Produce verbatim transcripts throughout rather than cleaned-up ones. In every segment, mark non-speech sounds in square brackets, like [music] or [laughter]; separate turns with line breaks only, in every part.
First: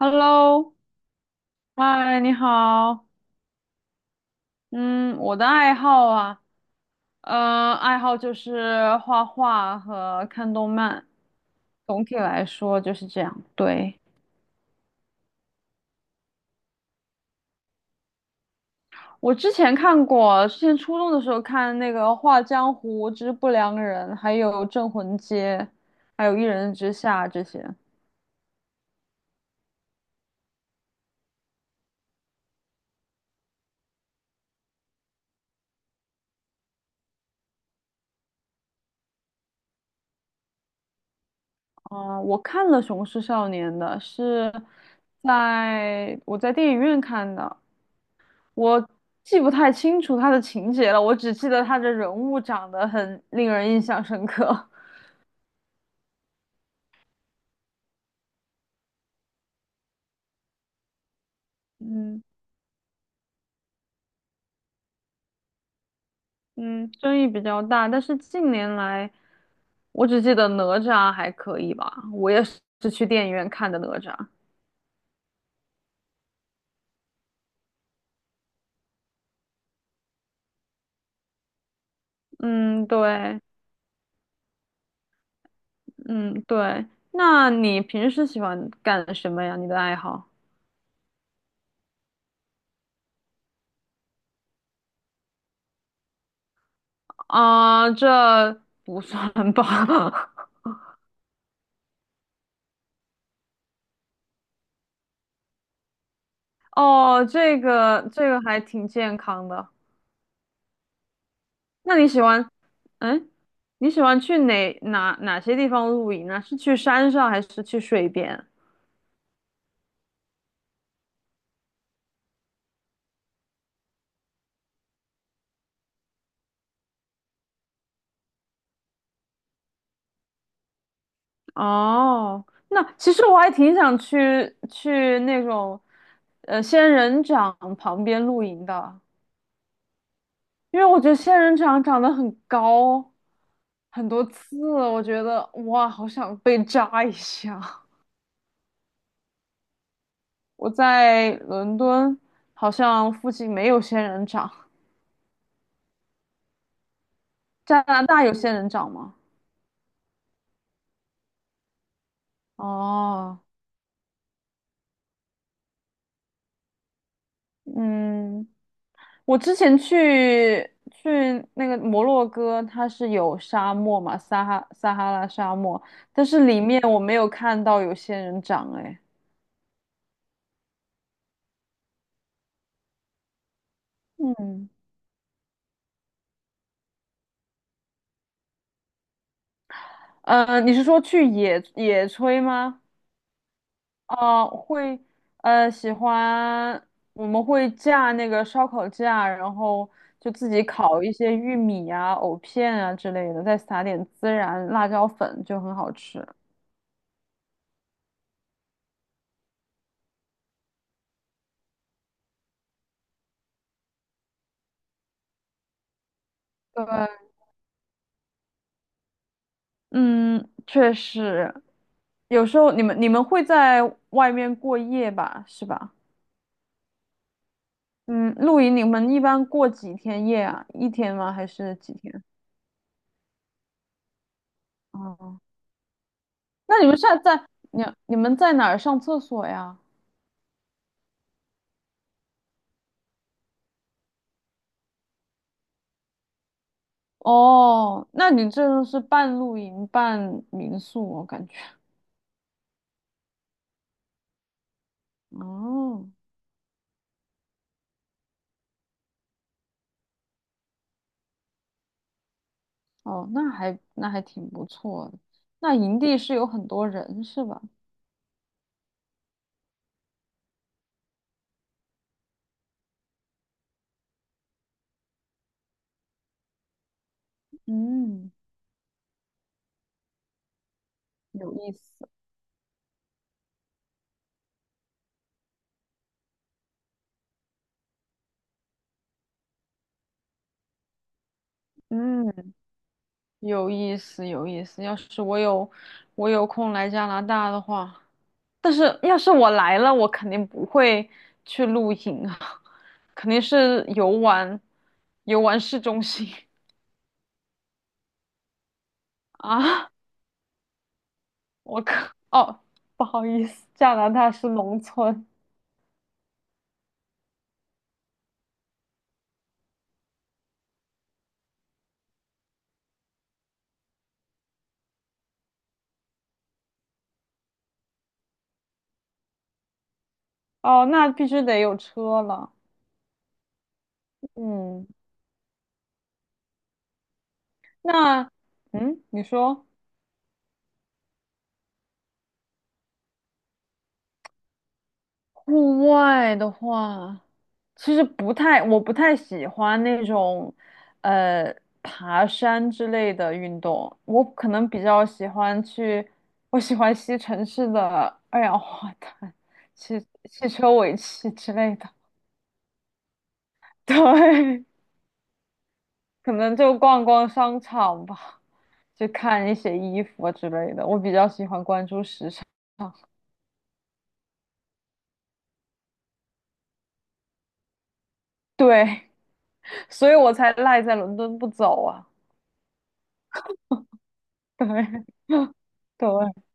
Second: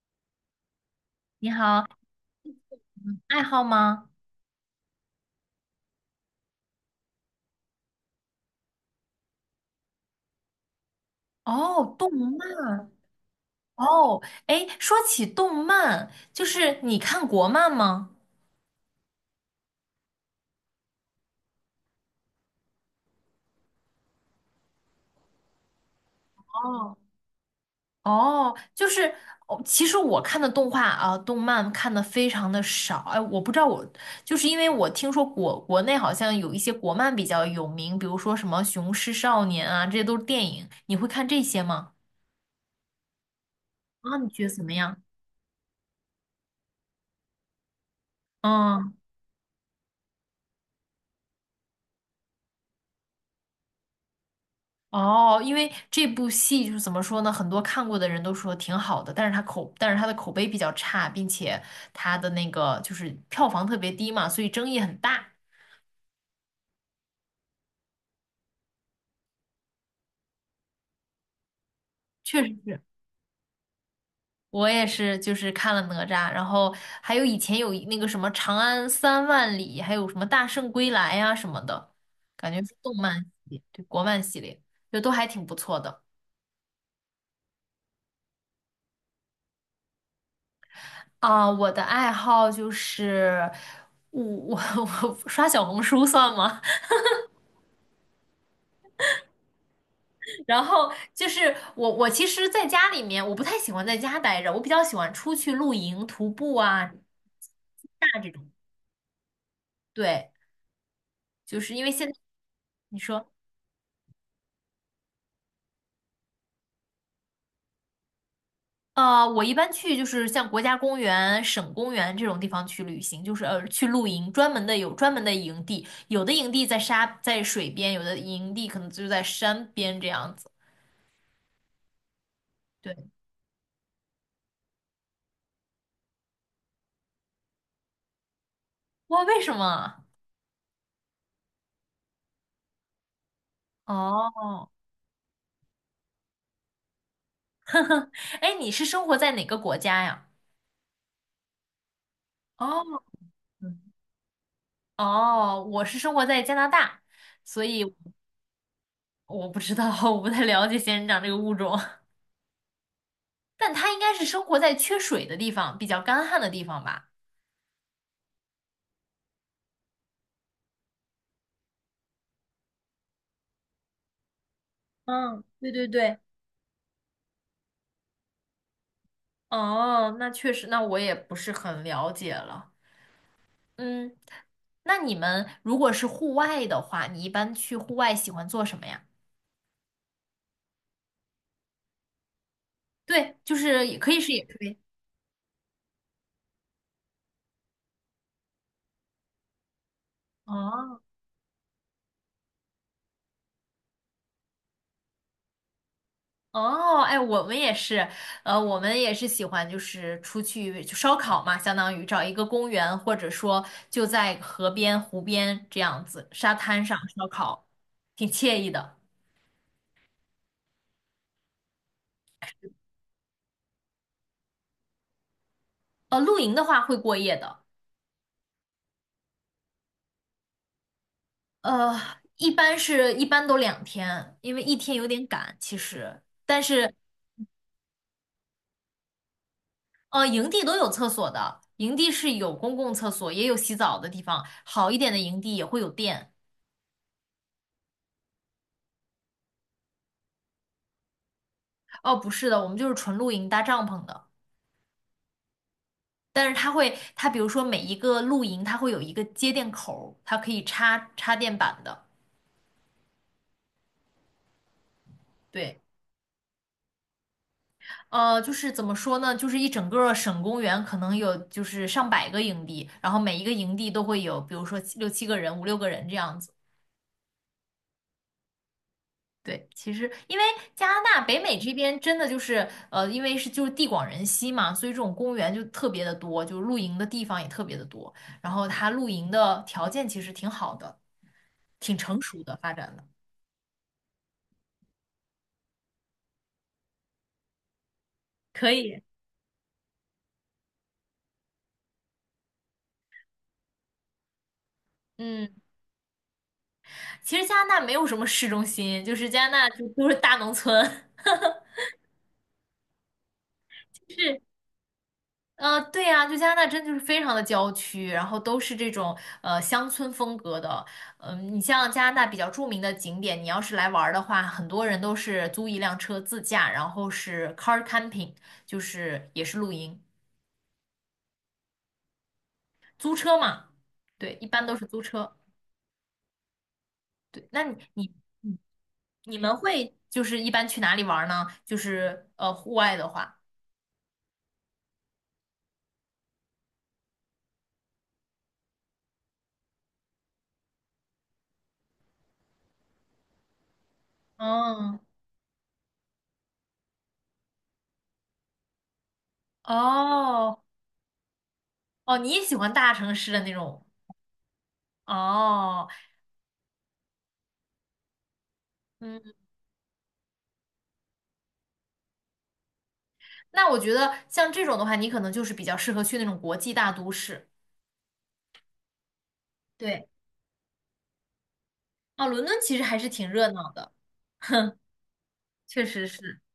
Hello，
你好，
嗨，你好。
爱好吗？
嗯，我的爱好啊，呃，爱好就是画画和看动漫。
哦，
总
动
体来说
漫。
就是这样。对，
哦，哎，说起动漫，就是你看国漫吗？
我之前看过，之前初中的时候看那个《画江湖之不良人》，还有《镇魂街》，还有《一人之
哦，
下》这些。
哦，就是哦，其实我看的动画啊，动漫看的非常的少。哎，我不知道我，就是因为我听说国国内好像有一些国漫比较有名，比如说什么《雄狮少年》啊，这些都是电影。你会看这些吗？
哦我看了《雄狮少年》的，
啊，你觉得
是
怎么样？
在我在电影院看的。我
嗯。
记不太清楚他的情节了，我只记得他的人物长得很令人印象深刻。
哦，因为这部戏就是怎么说呢，很多看过的人都说挺好的，但是它口，但是它的口碑比较差，并且
[laughs]
它
嗯
的那个就是票房特别低嘛，所以争议很大。
嗯，争议比较大，但是近年来，我只记得哪吒还可以吧，我
确
也
实
是
是，
去电影院看的哪吒。
我也是，就是看了哪吒，然后还有以前有一那个什么《长安三万里》，还有什么《大圣归来》呀什么的，感觉是
嗯，
动漫系
对，
列，对，国漫系列，就都还挺不错的。
嗯对。那你平时喜欢干什么呀？你的爱好？
啊，我的爱好就是我我我 [laughs] 刷小红书算吗？
啊、这不算吧？
然后就是我，我其实在家里面，我不太喜欢在家待着，我比较喜欢出去露营、徒步
[laughs]
啊、
哦，这个
大
这
这
个
种。
还挺健康的。
对，就是因为
那
现
你
在
喜欢？
你
嗯？
说，
你喜欢去哪哪哪些地方露营呢？是去山上还是去水边？
呃，我一般去就是像国家公园、省公园这种地方去旅行，就是呃去露营，专门的有专门的营地，有的营地在沙在水边，有的营地可能就在山边这样子。
哦，那
对，
其实我还挺想去去那种，呃，仙人掌旁边露营的，
哇，为什么啊？
因为我觉得仙人掌长得很高，很多刺，
哦，
我觉得哇，好想被扎一下。
[laughs] 哎，你是生活在哪个国家呀？
[laughs] 我在伦敦好
哦，
像附近没
嗯。
有仙人掌，
哦，我是生活在加拿大，所
加
以
拿大有仙人掌吗？
我不知道，[laughs] 我不太了解仙人掌这个物种，
哦，
[laughs] 但它应该是生活在缺水的地方，比较干旱的地方吧？
嗯。我之前去去那个摩洛哥，它是有沙漠嘛，撒哈撒哈拉
嗯，
沙
对
漠，
对对，
但是里面我没有看到有仙人掌，哎，
哦，那确实，那我也不是很了解了。嗯，
嗯，
那你们如果是户外的话，你一般去户外喜欢做什么呀？
呃，你是说去野野炊吗？
对，就是也可以是野
啊、
炊。
会，呃，喜欢，我们会架那个烧烤架，然后就自己
哦，
烤一些玉米啊、藕片啊之类的，再撒点孜然、辣椒粉，就很好吃。
哦，哎，我们也是，呃，我们也是喜欢就是出去就烧烤嘛，相当于找一个公园，或者说就在河边、湖边这样子，沙滩
对，
上烧烤，挺惬意的。
嗯，确实，有时候你们你们会在外面过夜吧，是吧？
呃，露营的话会过夜的，
嗯，露营你们一般过几天夜啊？一天吗？还是几
呃，
天？
一般是一般都两天，因为一天有点
哦，
赶其实，但
那你
是
们现在在你你们在哪儿上厕所呀？
呃，营地都有厕所的，营地是有公共厕所，也有洗澡的地方，好一点的营地也会有电。
哦，那你这就是半露营半民宿，我感觉。
哦，不是的，我们就是纯露营搭帐篷的。
哦
但是它会，它比如说每一个露营，它会有一个接电口儿它可以插插电板的。
哦，那还那还挺不错的。那
对，
营地是有很多人是吧？
呃，就是怎么说呢？就是一整个省公园可能有就是上百个营地，然后每一个营地都会有，比如说七六七个人、五六个人这样子。
嗯，
对，其实因为加拿大北
有
美这
意思。
边真的就是呃，因为是就是地广人稀嘛，所以这种公园就特别的多，就是露营的地方也特别的多，然后它露营的条件其实挺好的，挺成熟
嗯。
的发展的，
有意思，有意思。要是我有我有空来加拿大的话，
可
但是
以。
要是我来了，我肯定不会去露营啊，[laughs] 肯定是游玩，游
嗯。
玩市中心
其实加拿大没有什么市中心，就是
[laughs]
加拿大就
啊。
都是大农村，[laughs]
我靠，哦，不好意思，加拿大
是，
是农村
呃，对呀、就加拿大真就是非常的郊区，然后都是这种呃乡村风格的。嗯、你像加拿大比较著名的景点，你要是来玩儿的话，很多人都是租一辆车自驾，然后是 car camping,就是也是露营，
哦，那必须得有车了。
租车嘛，对，一般都是
嗯，
租车。对，那你你
那
你
嗯，你
你们
说。
会就是一般去哪里玩儿呢？就是呃户外的话，
户外的话，其实不太，我不太喜欢那种，呃，爬山之类的运动。我可能比
嗯。
较喜欢去，我喜欢吸城市的 [laughs] 二氧化碳，汽汽
哦，
车尾气之类的。
哦，你也喜欢大城市的那种
[laughs] 对，
哦，
可能就逛逛商场吧，就
嗯，
看一些衣服啊之类的。我比较喜欢关注时尚，
那我觉得像这种的话，你可能就是比较适合去那种国际大都市。
对，[laughs]
对，
所以我才赖在伦敦不走啊。
哦，伦敦其实还是挺热闹的，
对，[laughs]
确实是，
对。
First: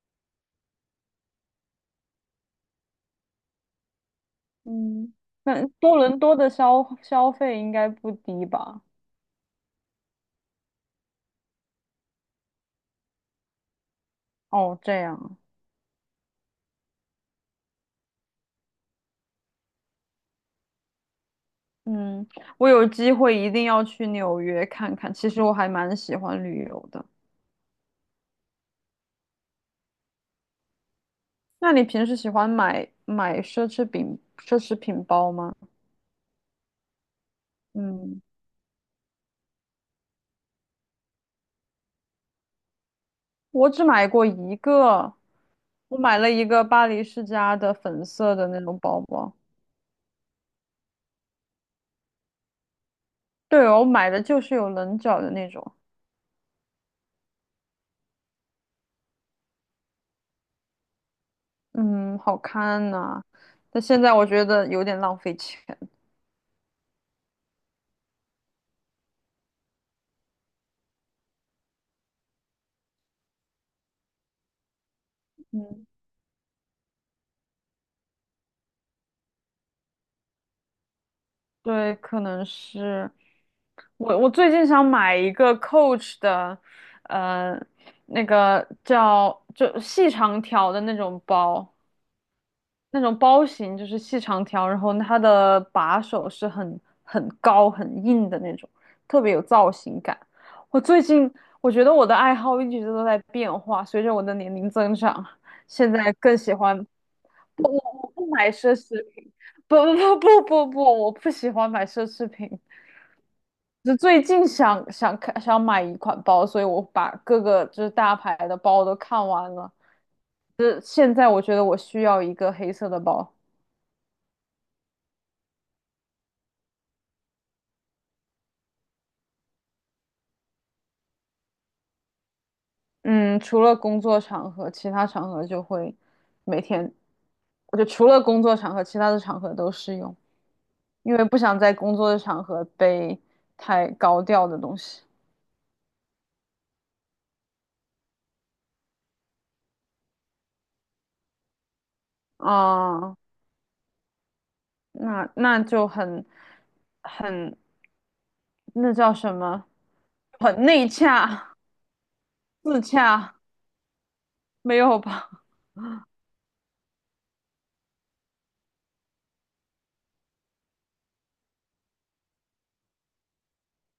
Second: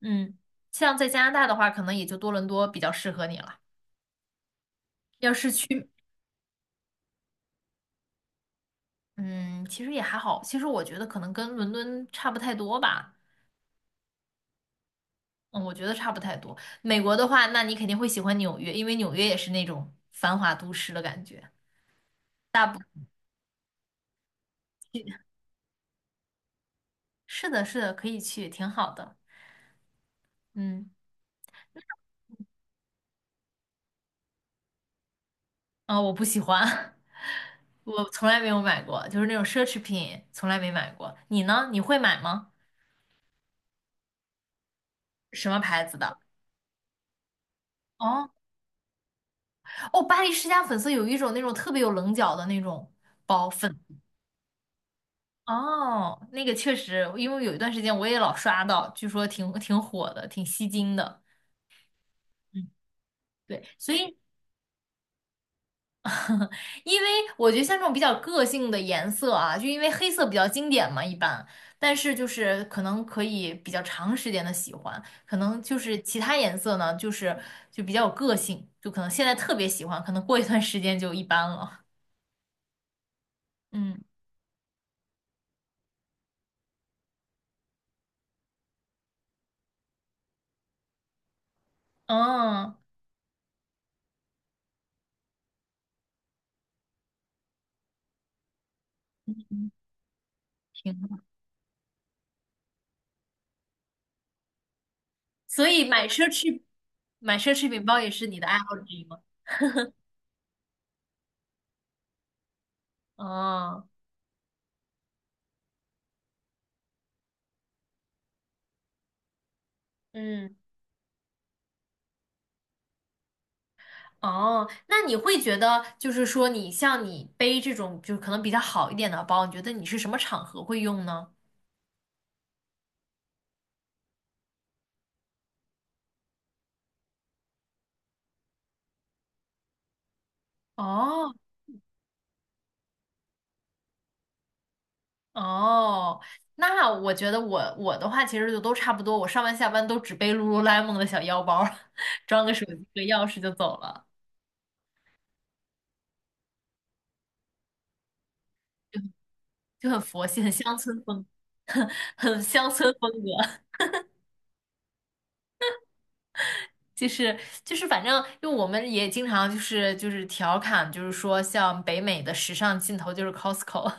嗯，像在加拿大的话，可能也就多伦多比较适合你了。
嗯，
要是
那
去，
多伦多的消消费应该不低吧？
嗯，其实也还好，其实我觉得可能跟伦敦差不太多吧，
哦，这样啊，
嗯，我觉得差不太多。美国的话，那你肯定会喜欢纽约，因为纽约也是那种繁华都市的感觉。
嗯，
大
我
部
有机会一定要去纽约看看。其实我还蛮喜欢旅游的。
是的，是的，可以去，挺好的，嗯。
那你平时喜欢买买奢侈品奢侈品包吗？
啊、我不喜欢，[laughs] 我
嗯，
从来没有买过，就是那种奢侈品，从来没买过。你呢？你会买吗？
我只买过一个，
什么牌子
我
的？
买了一个巴黎世家的粉
哦
色的那种包包。
哦，巴黎世家粉色有一种那种特别有棱角的那种包
对
粉。
哦我买的就是有棱角的那种，
哦，那个确实，因为有一段时间我也老刷到，据说挺挺火的，挺吸睛的。
嗯，好
嗯，
看呐、
对，
但
所
现在
以
我觉得有点浪费钱。
因为我觉得像这种比较个性的颜色啊，就因为黑色比较经典嘛，一般，但是就是可能可以比较长时间的喜欢，可能就
嗯。
是其他颜色呢，就是就比较有个性，就可能现在特别喜欢，可能过一段时间就一般了。
对，可能是
嗯，
我。我最近想买一个 Coach 的，呃，那个叫就细长条的那种包，
哦，
那种包型就是细长条，然后它的把手是很很高很硬的那种，特别有造型感。我
挺
最
好。
近我觉得我的爱好一直都在变化，随着我的年龄增长，
所以
现
买
在
奢
更喜
侈
欢
买奢侈品包也
我
是
不
你的
买
爱
奢
好之
侈
一吗？
品，不不不不不不，我不喜欢买奢侈品。
哦，
就最近想想看想买一款包，所以我把各个就是大牌的包都看完了。
嗯。
就是现在我觉得我需要一个黑色的包，
哦，那你会觉得，就是说，你像你背这种，就是可能比较好一点的包，你觉得你是什么场合会用呢？
嗯，除了工作场合，其他场合就会每天，我就除了工作场合，其他的场合都适用，因为
哦
不想在工作的场合背太高调的东西。
哦，那我觉得我我的话其实就都差不多，我上班下班都只背 Lululemon 的小腰包儿 [laughs] 装个手机、和
啊，
钥匙就走了，
那那就很很那叫什么？
就很佛系，很
很
乡
内
村风，
洽，
[laughs] 很很乡
自
村风
洽，
格。
没有吧？
就是就是反正因为我们也经常就是就是调侃，就是说像北美的时尚尽头就是 Costco。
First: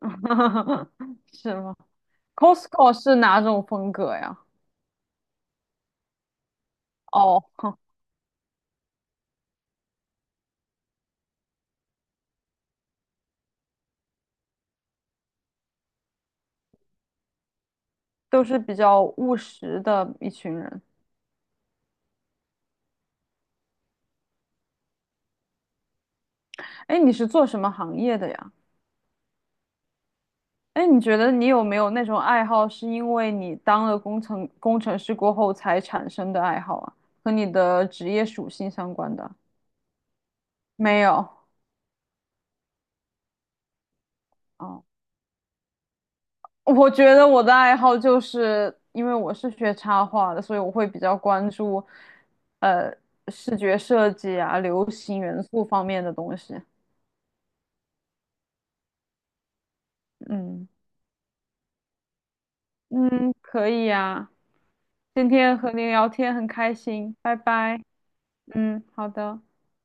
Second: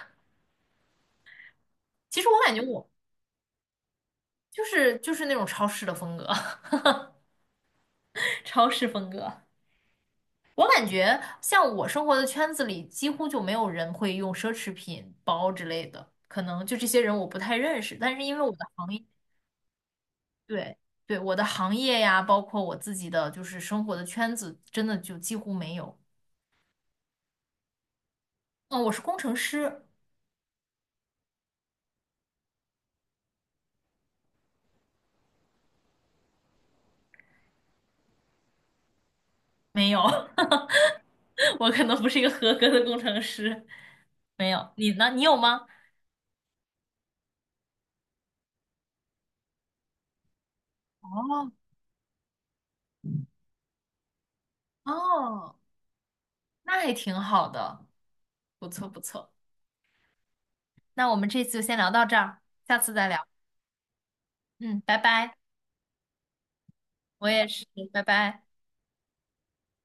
[laughs] 是吗
[laughs] 其实我感觉我
？Costco 是哪种风格呀？
就是就是那种超市的风格，
哦，哼
[laughs] 超市风格。我感觉像我生活的圈子里，几乎就没有人会用奢侈品包之类的，可能就这些人我不太认识。但是因为
都
我
是
的
比
行业，
较务实的一群
对
人。
对，我的行业呀，包括我自己的就是生活的圈子，真的就几乎没有。
哎，你是做什么行业的呀？
嗯，我是工程师，
哎，你觉得你有没有那种爱好，是因为你当了工程工程师过后才产生的爱好啊？和你的职业属性相关的？
没有，
没有。
[laughs] 我可能不是一个合格的工程师，没有。
哦。
你呢？你有吗？
我觉得我的爱好就是因为我是学插画的，所以我会比较关
哦
注，呃，视觉设计啊、流行元
哦，
素方面的东西。
那还挺好的，不错不错。
嗯
那我们这次就先聊到这儿，下次再聊。
嗯，可以呀，
嗯，拜
今
拜。
天和您聊天很开心，
我
拜
也是，
拜。
拜拜。
嗯，好的。